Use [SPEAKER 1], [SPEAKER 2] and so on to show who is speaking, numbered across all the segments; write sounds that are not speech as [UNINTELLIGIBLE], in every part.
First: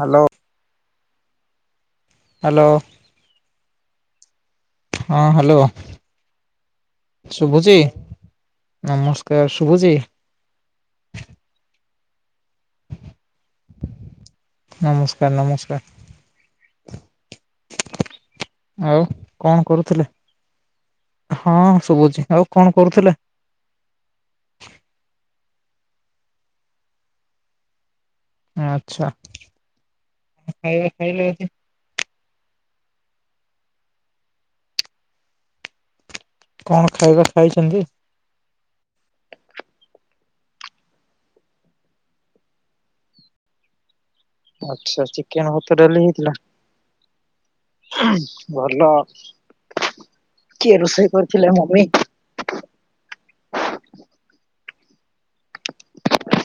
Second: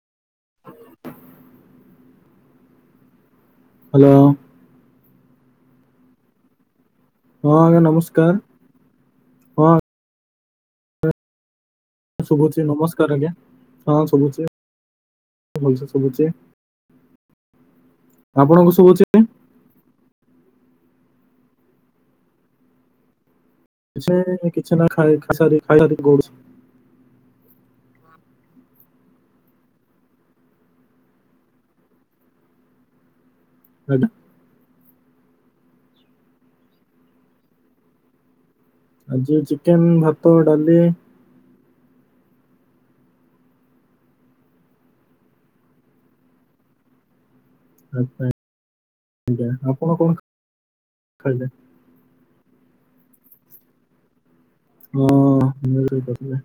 [SPEAKER 1] Hello.
[SPEAKER 2] [INAUDIBLE]
[SPEAKER 1] Hello.
[SPEAKER 2] Hello.
[SPEAKER 1] ହଁ hello
[SPEAKER 2] ହଁ
[SPEAKER 1] ଶୁଭୁଚି।
[SPEAKER 2] ଆଜ୍ଞା ନମସ୍କାର
[SPEAKER 1] ନମସ୍କାର
[SPEAKER 2] ହଁ ଆଜ୍ଞା
[SPEAKER 1] ଶୁଭୁଛି।
[SPEAKER 2] ଶୁଭୁଛି ନମସ୍କାର ଆଜ୍ଞା ହଁ ଶୁଭୁଛି।
[SPEAKER 1] ସାର୍
[SPEAKER 2] ଭଲସେ ଶୁଭୁଛି
[SPEAKER 1] ନମସ୍କାର।
[SPEAKER 2] ଆପଣଙ୍କୁ
[SPEAKER 1] ଆଉ
[SPEAKER 2] ଶୁଭୁଚି।
[SPEAKER 1] କଣ କରୁଥିଲେ ହଁ ଶୁଭୁଚି ଆଉ କଣ କରୁଥିଲେ।
[SPEAKER 2] କିଛି କିଛି ନା ଖାଇାର ଖାଇାର ଗଡ଼ୁ
[SPEAKER 1] ଆଚ୍ଛା ଖାଇବା ଖାଇଲେ।
[SPEAKER 2] ଆଜ୍ଞା।
[SPEAKER 1] କଣ ଖାଇବା ଖାଇଚନ୍ତି।
[SPEAKER 2] ଆଜି ଚିକେନ ଭାତ ଡାଲି
[SPEAKER 1] ଆଚ୍ଛା ଚିକେନ ହତ ଡାଲି ହେଇଥିଲା।
[SPEAKER 2] ଆଚ୍ଛା
[SPEAKER 1] ଭଲ
[SPEAKER 2] ଆଜ୍ଞା ଆପଣ କଣ
[SPEAKER 1] କିଏ ରୋଷେଇ
[SPEAKER 2] ଖାଇଲେ
[SPEAKER 1] କରିଥିଲେ ମମି।
[SPEAKER 2] ହଁ ମମି ରୋଷେଇ କରିଥିଲେ।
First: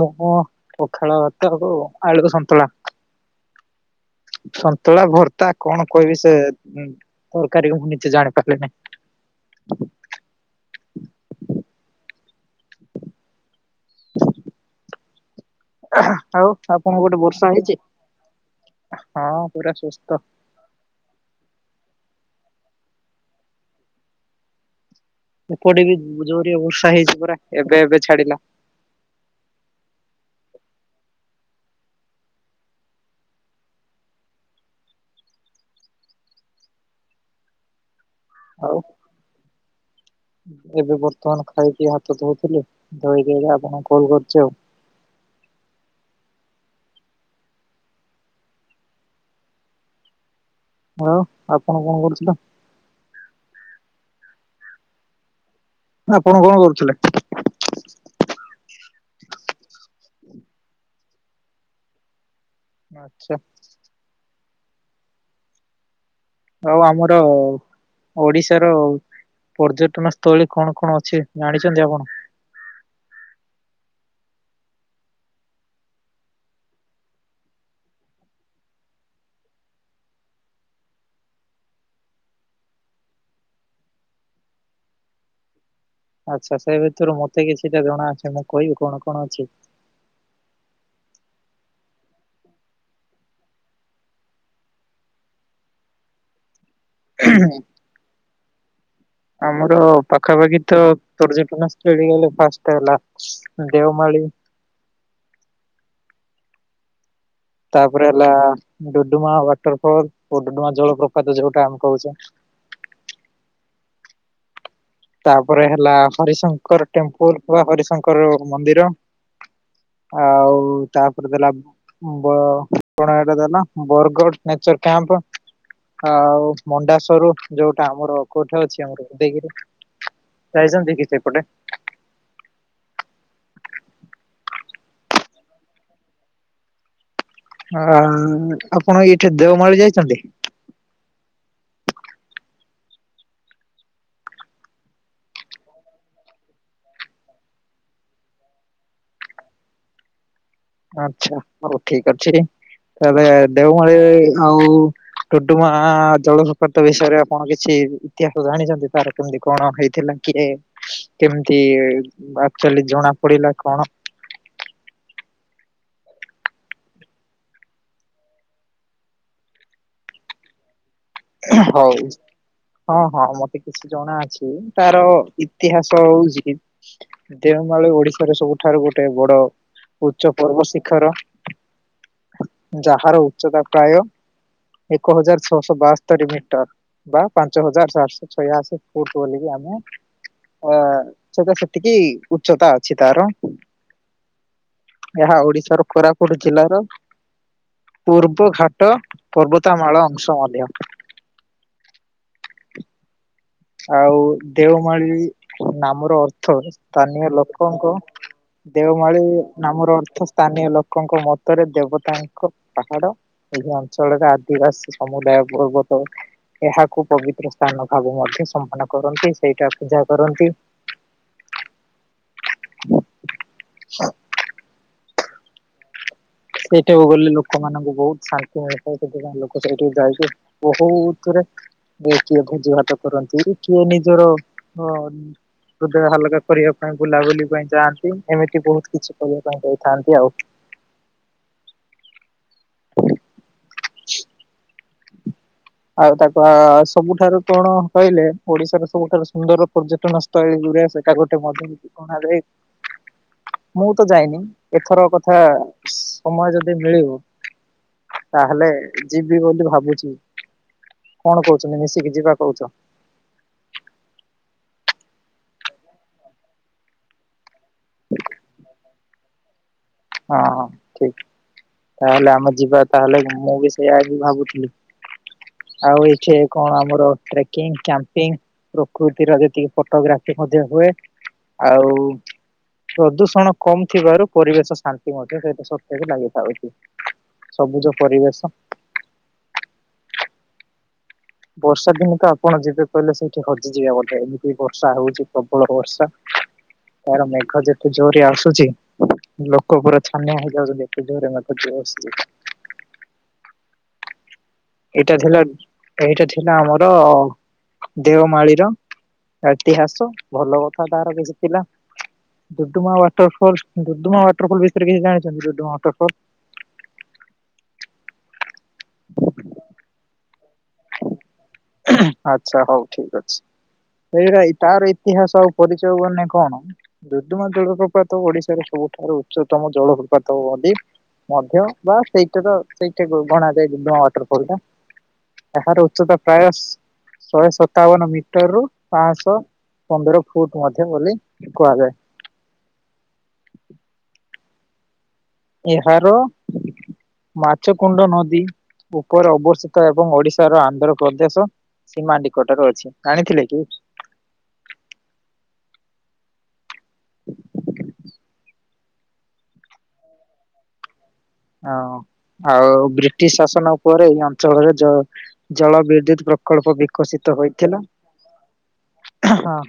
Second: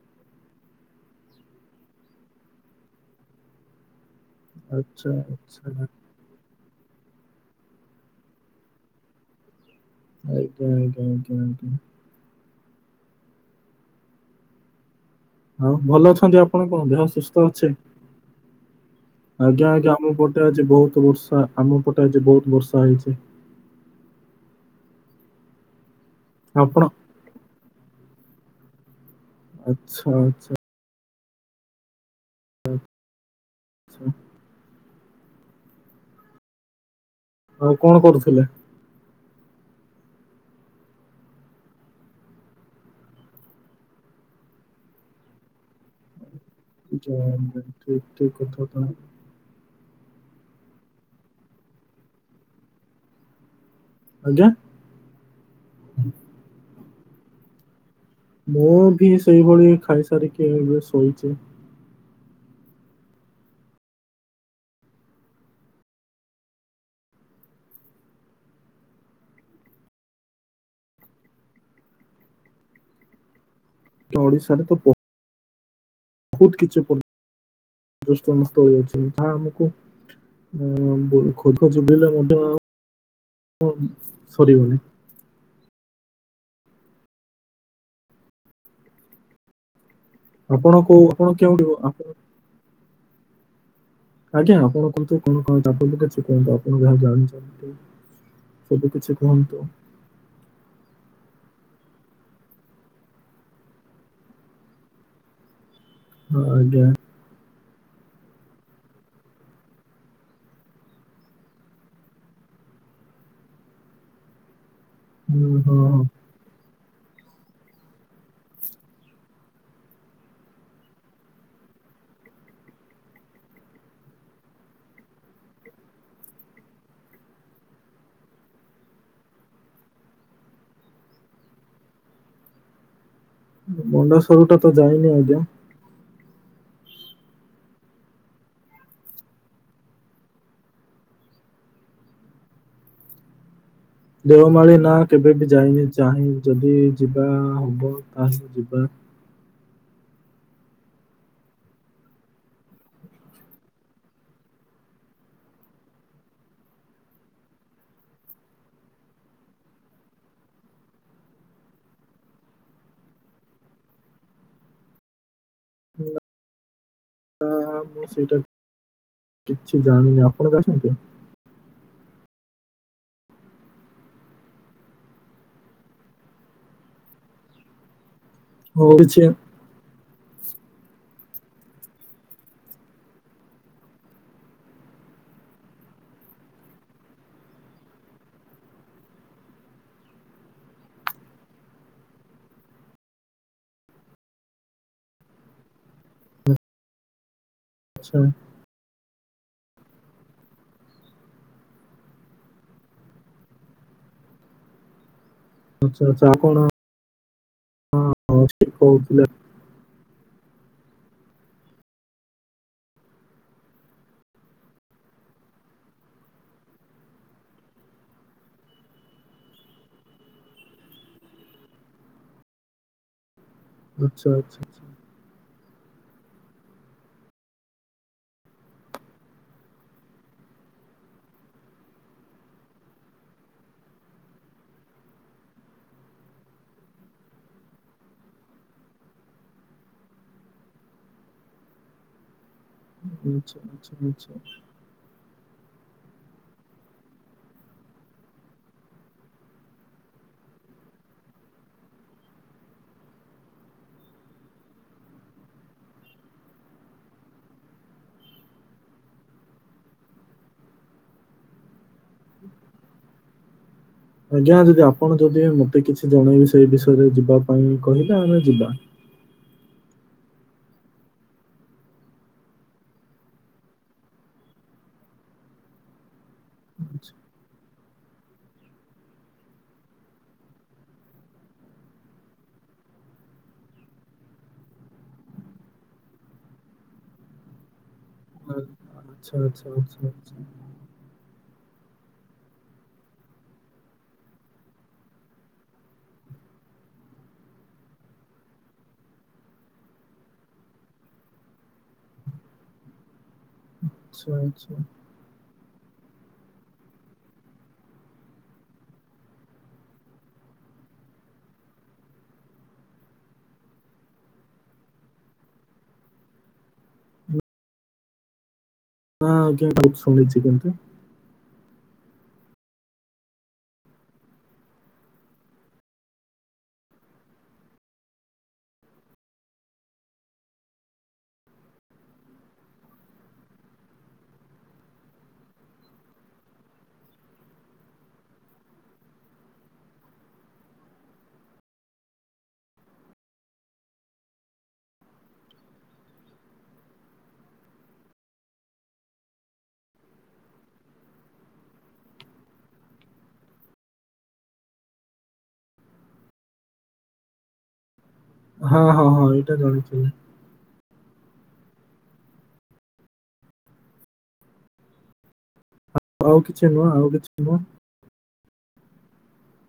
[SPEAKER 1] ମୁଁ ପଖାଳ ଭାତ ଆଳକୁ ସନ୍ତୁଳା। ସନ୍ତୁଳା
[SPEAKER 2] ଆଚ୍ଛା
[SPEAKER 1] ଭର୍ତ୍ତା
[SPEAKER 2] ଆଚ୍ଛା ଆଜ୍ଞା
[SPEAKER 1] କଣ କହିବି ସେ ତରକାରୀ ମୁଁ ନିଜେ ଜାଣି ପାରଲିନି।
[SPEAKER 2] ଆଜ୍ଞା ଆଜ୍ଞା ଆଜ୍ଞା ଆଜ୍ଞା। ହଁ ଭଲ ଅଛନ୍ତି
[SPEAKER 1] ଆଉ
[SPEAKER 2] ଆପଣ କ ଦେହ
[SPEAKER 1] ଆପଣଙ୍କ ଗୋଟେ
[SPEAKER 2] ସୁସ୍ଥ
[SPEAKER 1] ବର୍ଷା
[SPEAKER 2] ଅଛି
[SPEAKER 1] ହେଇଛି ହଁ ପୁରା
[SPEAKER 2] ଆଜ୍ଞା ଆଜ୍ଞା
[SPEAKER 1] ସୁସ୍ଥ
[SPEAKER 2] ଆମପ ଟରେ ଆଜି ବହୁତ ବର୍ଷା ଆମ ପଟେ ଆଜି ବହୁତ ବର୍ଷା ହେଇଛି।
[SPEAKER 1] ଏପଟେ ବି ଜୋରିଆ
[SPEAKER 2] ଆପଣ
[SPEAKER 1] ବର୍ଷା ହେଇଛି ପୁରା ଏବେ ଏବେ ଛାଡ଼ିଲା।
[SPEAKER 2] ଆଚ୍ଛା ଆଚ୍ଛା। [UNINTELLIGIBLE] ଆଉ କଣ କରୁଥିଲେ?
[SPEAKER 1] ଆଉ ଏବେ ବର୍ତ୍ତମାନ ଖାଇକି ହାତ ଧଉଥିଲି ଧୋଇକି ଆପଣଙ୍କୁ କଲ କରୁଛି ଆଉ।
[SPEAKER 2] [UNINTELLIGIBLE]
[SPEAKER 1] ଆଉ ଆପଣ କଣ କରୁଥିଲେ?
[SPEAKER 2] ଆଜ୍ଞା
[SPEAKER 1] ଆପଣ କଣ କରୁଥିଲେ?
[SPEAKER 2] ମୁଁ ବି ସେଇଭଳି ଖାଇସାରିକି ଏବେ ଶୋଇଛି।
[SPEAKER 1] ଆଚ୍ଛା। ଆଉ ଆମର ଓଡ଼ିଶାର ପର୍ଯ୍ୟଟନ ସ୍ଥଳୀ କଣ କଣ ଅଛି ଜାଣିଛନ୍ତି ଆପଣ?
[SPEAKER 2] ଓଡ଼ିଶାରେ ତ ପ ବହୁତ କିଛି ପର୍ଯ୍ୟଟନ ସ୍ଥଳୀ ଅଛି ଯାହା ଆମକୁ [UNINTELLIGIBLE] ସରିବନି।
[SPEAKER 1] ଆଚ୍ଛା ସେ ଭିତରୁ ମତେ କିଛିଟା ଜଣା ଅଛି ମୁଁ କହିବି କଣ କଣ ଅଛି?
[SPEAKER 2] ଆପଣ କୋଉ ଆପଣ କେଉଠି ହୁଏ ଆପଣ ଆଜ୍ଞା ଆପଣ କୁହନ୍ତୁ [UNINTELLIGIBLE] କୁହନ୍ତୁ ଆପଣ ଯାହା ଜାଣିଛନ୍ତି ସବୁ କିଛି। କୁହନ୍ତୁ
[SPEAKER 1] ଆମର ପାଖାପାଖି ତ ପର୍ଯ୍ୟଟନସ୍ଥଳି ଗଲେ ଫାଷ୍ଟ ହେଲା ଦେଓମାଳି
[SPEAKER 2] ହଁ ଆଜ୍ଞା।
[SPEAKER 1] ତାପରେ ହେଲା ଡୁଡୁମା ୱାଟର ଫଲ ଡଡୁମା ଜଳପ୍ରପାତ ଯୋଉଟା ଆମେ କହୁଛେ।
[SPEAKER 2] ହୁଁ,
[SPEAKER 1] ତାପରେ
[SPEAKER 2] ହଁ
[SPEAKER 1] ହେଲା
[SPEAKER 2] ହଁ
[SPEAKER 1] ହରିଶଙ୍କର ଟେମ୍ପଲ ବା ହରିଶଙ୍କର ମନ୍ଦିର ଆଉ ତାପରେ ଦେଲା ଵ କଣ ହେଟା ଦେଲା ବରଗଡ଼ ନେଚର କ୍ୟାମ୍ପ ଆଉ ମଣ୍ଡାଶୋର ଯୋଉଟା ଆମର କୋଉଠି ଅଛି ଆମର ଉଦୟଗିରି ଯାଇଛନ୍ତି କି ସେପଟେ?
[SPEAKER 2] ମଣ୍ଡା ସୋର ଟା ତ ଯାଇନି ଆଜ୍ଞା।
[SPEAKER 1] ଆ ଆପଣ ଏଇଠି ଦେଓମାଳି ଯାଇଛନ୍ତି?
[SPEAKER 2] ଦେଓମାଳି ନା କେବେ ବି ଯାଇନି ଚାହିଁ ଯଦି ଯିବା ହବ ତାହେଲେ ଯିବା।
[SPEAKER 1] ଆଚ୍ଛା ହଉ ଠିକ୍ ଅଛି ତାହାଲେ ଦେଓମାଳି ଆଉ ଡୁଡୁମା ଜଳପ୍ରପାତ ବିଷୟରେ ଆପଣ କିଛି ଇତିହାସ ଜାଣିଛନ୍ତି ତାର କେମତି କଣ ହେଇଥିଲା କିଏ କେମିତି ଆକ୍ଚଲି ଜଣା ପଡ଼ିଲା କଣ?
[SPEAKER 2] ହ ମୁଁ ସେଇଟା କିଛି ଜାଣିନି ଆପଣ ଜାଣିଛନ୍ତି?
[SPEAKER 1] ହଉ। ହଁ ହଁ ମତେ କିଛି ଜଣା ଅଛି ତାର ଇତିହାସ ହଉଛି ଦେଓମାଳ ଓଡ଼ିଶାର ସବୁଠାରୁ
[SPEAKER 2] ହଉ
[SPEAKER 1] ଗୋଟେ
[SPEAKER 2] କିଛି
[SPEAKER 1] ବଡ଼ ଉଚ୍ଚ ପର୍ବ ଶିଖର ଯାହାର ଉଚ୍ଚତା ପ୍ରାୟ ଏକ ହଜାର ଛଅଶହ ବାଶ ସ୍ତରି ମିଟର ବା ପାଞ୍ଚ ହଜାର ଚାରିଶହ ଛୟାଅଶୀ ଫୁଟ ବୋଲିକି ଆମେ ଅ ସେଇଟା ସେତିକି ଉଚ୍ଚତା ଅଛି ତାର। ଏହା ଓଡ଼ିଶାର କୋରାପୁଟ ଜିଲ୍ଲାର
[SPEAKER 2] ଆଚ୍ଛା
[SPEAKER 1] ପୂର୍ବ ଘାଟ ପର୍ବତ ମାଳ ଅଂଶ ମଧ୍ୟ। ଆଉ ଦେଓମାଳି
[SPEAKER 2] ଆଚ୍ଛା
[SPEAKER 1] ନାମର
[SPEAKER 2] ଆଚ୍ଛା ଆଉ
[SPEAKER 1] ଅର୍ଥ
[SPEAKER 2] କଣ
[SPEAKER 1] ସ୍ଥାନୀୟ ଲୋକଙ୍କ
[SPEAKER 2] ଅଛି
[SPEAKER 1] ଦେଓମାଳି
[SPEAKER 2] କହୁଥିଲେ
[SPEAKER 1] ନାମର ଅର୍ଥ ସ୍ଥାନୀୟ ଲୋକଙ୍କ ମତରେ ଦେବତାଙ୍କ ପାହାଡ। ଏହି ଅଞ୍ଚଳରେ ଆଦିବାସୀ ସମୁଦାୟ ପର୍ବତ। ଏହାକୁ ପବିତ୍ର ସ୍ଥାନ ଭାବେ ମଧ୍ୟ ସମ୍ମାନ କରନ୍ତି, ସେଇଟା ପୂଜା କରନ୍ତି।
[SPEAKER 2] ଆଚ୍ଛା ଆଚ୍ଛା। ଆଚ୍ଛା
[SPEAKER 1] ସେଇଠାକୁ ଗଲେ ଲୋକମାନଙ୍କୁ ବୋହୁତ୍ ଶାନ୍ତି ମିଳିଥାଏ। ସେଥିପାଇଁ ଲୋକ ସେଇଠିକୁ ଯାଇକି ବୋହୁତ୍ ରେ କିଏ ଭୋଜି ଭାତ କରନ୍ତି, କିଏ ନିଜର ହୃଦୟ ହାଲକା କରିବା ପାଇଁ ବୁଲାବୁଲି ପାଇଁ ଯାଆନ୍ତି। ଏମିତି ବୋହୁତ୍ କିଛି କରିବା ପାଇଁ ଯାଇଥାନ୍ତି ଆଉ।
[SPEAKER 2] ଆଛା ଆଛା।
[SPEAKER 1] ଆଉ ତାକୁ ସବୁଠାରୁ କଣ କହିଲେ, ଓଡିଶାର ସବୁଠାରୁ ସୁନ୍ଦର ପର୍ଯ୍ୟଟନ ସ୍ତଳି ଗୁରେ, ସେଇଟା ଗୋଟେ ମଧ୍ୟ ଗଣା ଯାଏ। ମୁଁ ତ ଯାଇନି। ଏଥର କଥା ସମୟ ଯଦି ମିଳିବ ତାହେଲେ ଯିବି ବୋଲି ଭାବୁଛି। କଣ କହୁଛନ୍ତି ମିଶିକି ଯିବା କହୁଛ?
[SPEAKER 2] ଆଜ୍ଞା ଯଦି ଆପଣ ଯଦି ମତେ କିଛି ଜଣେଇବେ ସେଇ ବିଷୟରେ, ଯିବା ପାଇଁ କହିଲେ ଆମେ ଯିବା।
[SPEAKER 1] ହଁ, ଠିକ୍। ତାହେଲେ ଆମେ ଯିବା ତାହେଲେ, ମୁଁ ବି ସେଇଆ ଆଜି ଭାବୁଥିଲି। ଆଉ ଏଇଠି କଣ ଆମର
[SPEAKER 2] ଆଚ୍ଛା
[SPEAKER 1] ଟ୍ରେକିଂ, କ୍ୟାମ୍ପିଂ ପ୍ରକୃତିର ଯେତିକି ଫଟୋଗ୍ରାଫି ମଧ୍ୟ ହୁଏ। ଆଉ ପ୍ରଦୂଷଣ କମ୍ ଥିବାରୁ ପରିବେଶ ଶାନ୍ତି ମଧ୍ୟ ସେଇଟା ସତେଜ ଲାଗିଥାଉଛି। ସବୁଜ ପରିବେଶ
[SPEAKER 2] ଆଛା, ଆଚ୍ଛା, ଆଛା, ଆଛା।
[SPEAKER 1] ବର୍ଷା ଦିନେ ତ ଆପଣ ଯେବେ କହିଲେ ସେଇଠି ହଜିଯିବ ଗୋଟେ। ଏମିତି ବର୍ଷା ହଉଛି ପ୍ରବଳ ବର୍ଷା। ତାର ମେଘ ଯେତେ ଜୋରେ ଆସୁଛି ଲୋକ ପୁରା ଛାନିଆ ହେଇଯାଉଛନ୍ତି। ଏତେ ଜୋରେ ମେଘ ଯ ଆସୁ
[SPEAKER 2] ଆଛା ଆଚ୍ଛା।।
[SPEAKER 1] ଏଇଟା ଥିଲା, ଏଇଟା ଥିଲା ଆମର, ଦେଓମାଳିର। ଇତିହାସ ଭଲ କଥା ତାର କିଛି ଥିଲା। Duduma waterfall, Duduma waterfall ବିଷୟରେ କିଛି ଜାଣିଛନ୍ତି? ଡୁଡ଼ୁମା ୱାଟରଫଲ୍?
[SPEAKER 2] ହଁ ଆଜ୍ଞା ମୁଁ ଶୁଣିଛି କିନ୍ତୁ।
[SPEAKER 1] ଆଚ୍ଛା ହଉ ଠିକ୍ ଅଛି। ଏଇଟା ତାର ଇତିହାସ ଆଉ ପରିଚୟ ମାନେ କଣ? ଡୁଦୁମା ଜଳପ୍ରପାତ ଓଡିଶାର ସବୁଠାରୁ ଉଚ୍ଚତମ ଜଳପ୍ରପାତ କୁହନ୍ତି। ମଧ୍ୟ ବା ସେଇଟା ତ ସେଇ ଟାଇପ୍ ର ଗଣା ଯାଏ ଡୁଡୁମା ୱାଟର ଫଲ୍ ଟା। ଏହାର ଉଚ୍ଚତା ପ୍ରାୟ, ଶହେ ସତାବନ ମିଟର ରୁ ପାଞ୍ଚଶହ ପନ୍ଦର ଫୁଟ୍ ମଧ୍ୟ ବୋଲି କୁହାଯାଏ। ଏହାର ମାଛକୁଣ୍ଡ ନଦୀ, ଉପରେ ଅବସ୍ଥିତ ଏବଂ ଓଡିଶାର ଆନ୍ଧ୍ରପ୍ରଦେଶ ସୀମା ନିକଟରେ ଅଛି। ଯାଣିଥିଲେ କି? [INAUDIBLE]
[SPEAKER 2] ହଁ ହଁ ହଁ, ଏଇଟା ଜାଣିଥିଲି।
[SPEAKER 1] ହଁ ଆଉ ବ୍ରିଟିଶ୍ ଶାସନ ଉପରେ ଏଇ ଅଞ୍ଚଳରେ ଜ ଜଳ ବି ବିଦ୍ୟୁତ
[SPEAKER 2] ଆଉ କିଛି
[SPEAKER 1] ପ୍ରକଳ୍ପ
[SPEAKER 2] ନୁହଁ ଆଉ କିଛି
[SPEAKER 1] ବିକଶିତ
[SPEAKER 2] ନୁହଁ
[SPEAKER 1] ହୋଇଥିଲା। ହ ହ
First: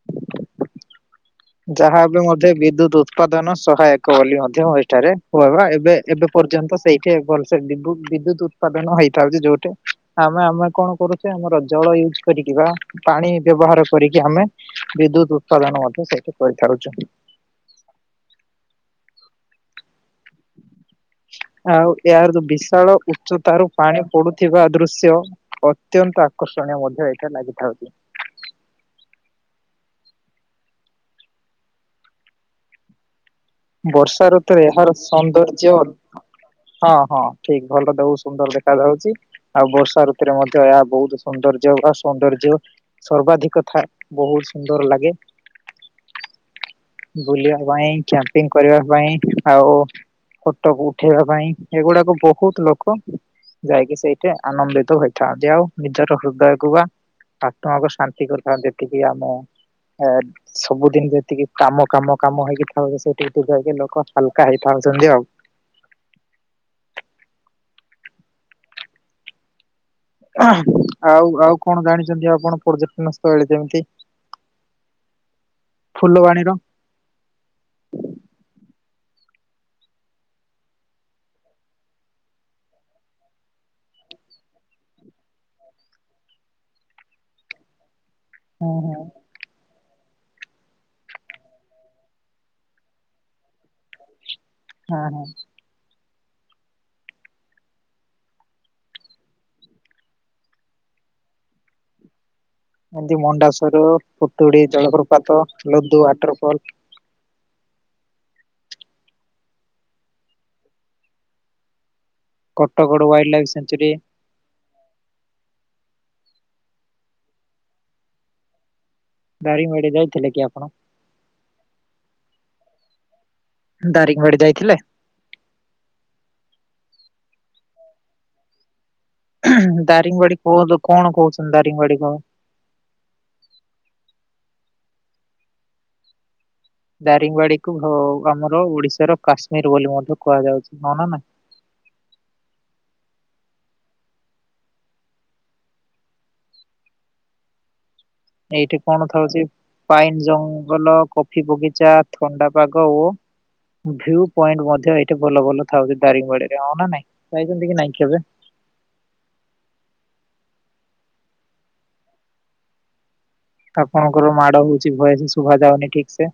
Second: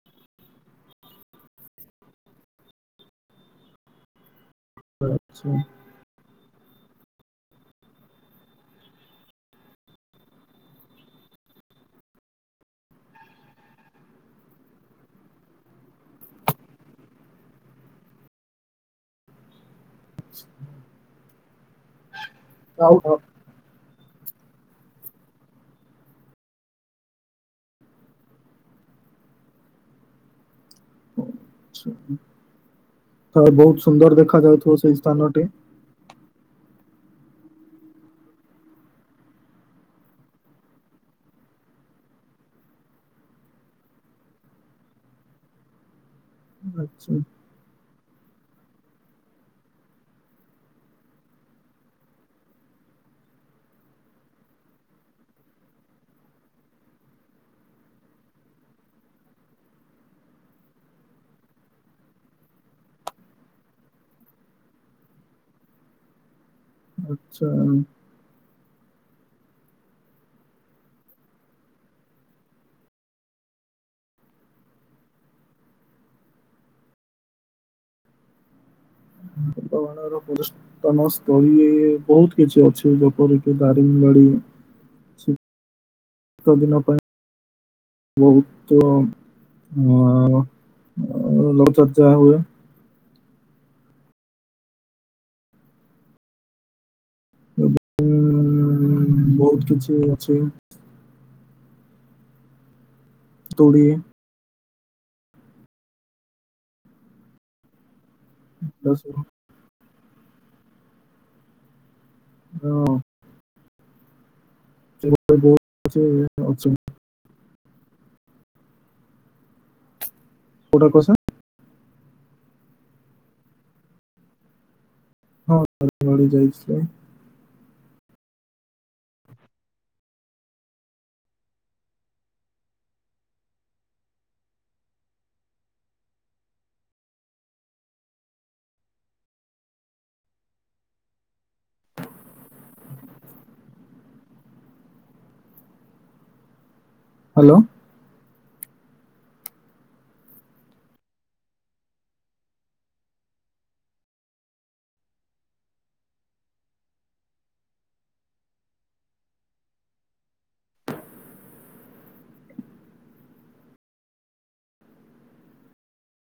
[SPEAKER 1] [INAUDIBLE] ଯାହା ଏବେ ମଧ୍ୟ ବିଦ୍ୟୁତ୍ ଉତ୍ପାଦନ ସହାୟକ ବୋଲି ମଧ୍ୟ ଏଠାରେ, କୁହ
[SPEAKER 2] ଆଚ୍ଛା
[SPEAKER 1] ଏବେ ଏବେ ପର୍ଯ୍ୟନ୍ତ ସେଇଠି ଭଲସେ, ବିଦ୍ୟୁ-ବିଦ୍ୟୁତ୍ ଉତ୍ପାଦନ ହେଇ ପାରୁଛି, ଯୋଉଠି ଆମେ ଆମେ କଣ କରୁ ଆମର ଜଳ ୟୁଜ୍ କରିକିିବା ପାଣି ବ୍ୟବହାର କରିକି ଆମେ, ବିଦ୍ୟୁତ୍ ଉତ୍ପାଦନ ମଧ୍ୟ ସେଇଠି କରି ଛାରୁଛୁ।
[SPEAKER 2] [INAUDIBLE]
[SPEAKER 1] ଆଉ ଏହାର ଯୋଉ ବିଶାଳ
[SPEAKER 2] ଆଉ ଆଉ
[SPEAKER 1] ଉଚ୍ଚ ତାର ପାଣି ପଡୁଥିବା ଦୃଶ୍ୟ, ଅତ୍ୟନ୍ତ ଆକର୍ଷଣୀୟ ମଧ୍ୟ ଏଠା ଲାଗିଥାଉଛି।
[SPEAKER 2] [INAUDIBLE] ବହୁତ ସୁନ୍ଦର
[SPEAKER 1] ବର୍ଷା
[SPEAKER 2] ଦେଖା
[SPEAKER 1] ଋତୁରେ
[SPEAKER 2] ଯାଉଥିବ ସେଇ
[SPEAKER 1] ଏହାର
[SPEAKER 2] ସ୍ଥାନଟି
[SPEAKER 1] ସୌନ୍ଦର୍ଯ୍ୟ ହଁ ହଁ ଠିକ ଭଲ ଦଉ ସୁନ୍ଦର ଦେଖା ଯାଉଛି। ଆଉ ବର୍ଷା ଋତୁରେ ମଧ୍ୟ ଏହା ବହୁତ ସୌନ୍ଦର୍ଯ୍ୟ ବା ସୌନ୍ଦର୍ଯ୍ୟ ସର୍ବାଧିକ କଥା ବହୁତ ସୁନ୍ଦର ଲାଗେ।
[SPEAKER 2] [INAUDIBLE]
[SPEAKER 1] ବୁଲିବା ପାଇଁ କ୍ୟାମ୍ପିଙ୍ଗ କରିବା ପାଇଁ ଆଉ ଫଟୋକୁ ଉଠେଇବା ପାଇଁ ଏଗୁଡାକ ବହୁତ ଲୋକ ଯାଇକି ସେଇଠି ଆନନ୍ଦିତ ହୋଇଥାନ୍ତି ଆଉ ନିଜର ହୃଦୟକୁ ବା ଆତ୍ମାକୁ ଶାନ୍ତି କରିଥାନ୍ତି ଯେତିକି ଆମ ଏ ସବୁଦିନ ଯେତିକି କାମ କାମ କାମ ହେଇକି ଥାଉ ସେଠିକି ଟିକ ଯାଇକି ଲୋକ ହାଲକା ହେଇଯାଉଛନ୍ତି ଆଉ
[SPEAKER 2] ଆଚ୍ଛା।
[SPEAKER 1] ଆଉ ଆଉ କଣ ଜାଣିଛନ୍ତି ଆପଣ ପର୍ଯ୍ୟଟନ ସ୍ଥଳୀ ଯେମିତି? ଫୁଲବାଣୀର
[SPEAKER 2] [INAUDIBLE] ତନସ୍ଥଳୀ ବହୁତ କିଛି ଅଛି ଯେପରି କି ଦାରିଙ୍ଗବାଡି ଶୀତ ଦିନ ପାଇଁ
[SPEAKER 1] ହୁଁ
[SPEAKER 2] ବହୁତ
[SPEAKER 1] ହୁଁ
[SPEAKER 2] ମୋର ଆଉ ଭଲ ଚର୍ଚ୍ଚା ହୁଏ।
[SPEAKER 1] ହାଁ ହାଁ।
[SPEAKER 2] ଉଁ ବହୁତ କିଛି ଅଛି
[SPEAKER 1] ଏମତି ମଣ୍ଡାସର
[SPEAKER 2] ତୋଡି
[SPEAKER 1] ପୁତୁଡି ଜଳପ୍ରପାତ ଲୁଦୁ ୱାଟରଫଲ
[SPEAKER 2] [INAUDIBLE]
[SPEAKER 1] କଟଗୋଡ଼ ୱାଇଲଡ ଲାଇଫ୍ ସାଚୁରୀ ସେନକ୍ଚରୀ
[SPEAKER 2] [INAUDIBLE]
[SPEAKER 1] ଦାରିଙ୍ଗବାଡି ଯାଇଥିଲେ କି ଆପଣ?
[SPEAKER 2] ଏ ବର୍ଷ।
[SPEAKER 1] ଦାରିଙ୍ଗବାଡି ଯାଇଥିଲେ?
[SPEAKER 2] ହଁ ଦାରିଙ୍ଗବାଡି ଯାଇଛି।
[SPEAKER 1] ଦାରିଙ୍ଗବାଡି କୁହନ୍ତୁ କଣ କହୁଛନ୍ତି ଦାରିଙ୍ଗବାଡି କ ଦାରିଙ୍ଗବାଡିକୁ ଆମର ଓଡିଶାର କାଶ୍ମୀର ବୋଲି ମଧ୍ୟ କୁହାଯାଉଛି ହ ନା।
[SPEAKER 2] ହାଲୋ।
[SPEAKER 1] ଏଇଠି କଣ ଥାଉଛି ପାଇନ ଜଙ୍ଗଲ କଫି ବଗିଚା ଥଣ୍ଡା ପାଗ ଓ ଭ୍ୟୁ ପଏଣ୍ଟ ମଧ୍ୟ ଏଇଠି ଭଲ ଭଲ ଥାଉଛି ଦାରିଙ୍ଗବାଡିରେ ହଁ ନା ନାଇଁ ଯାଇଛନ୍ତି କି ନାଇଁ କେବେ ‌? ଆପଣଙ୍କର ମାଡ ହଉଛି ଭଏସ ଶୁଭା ଯାଉନି ଠିକ ସେ।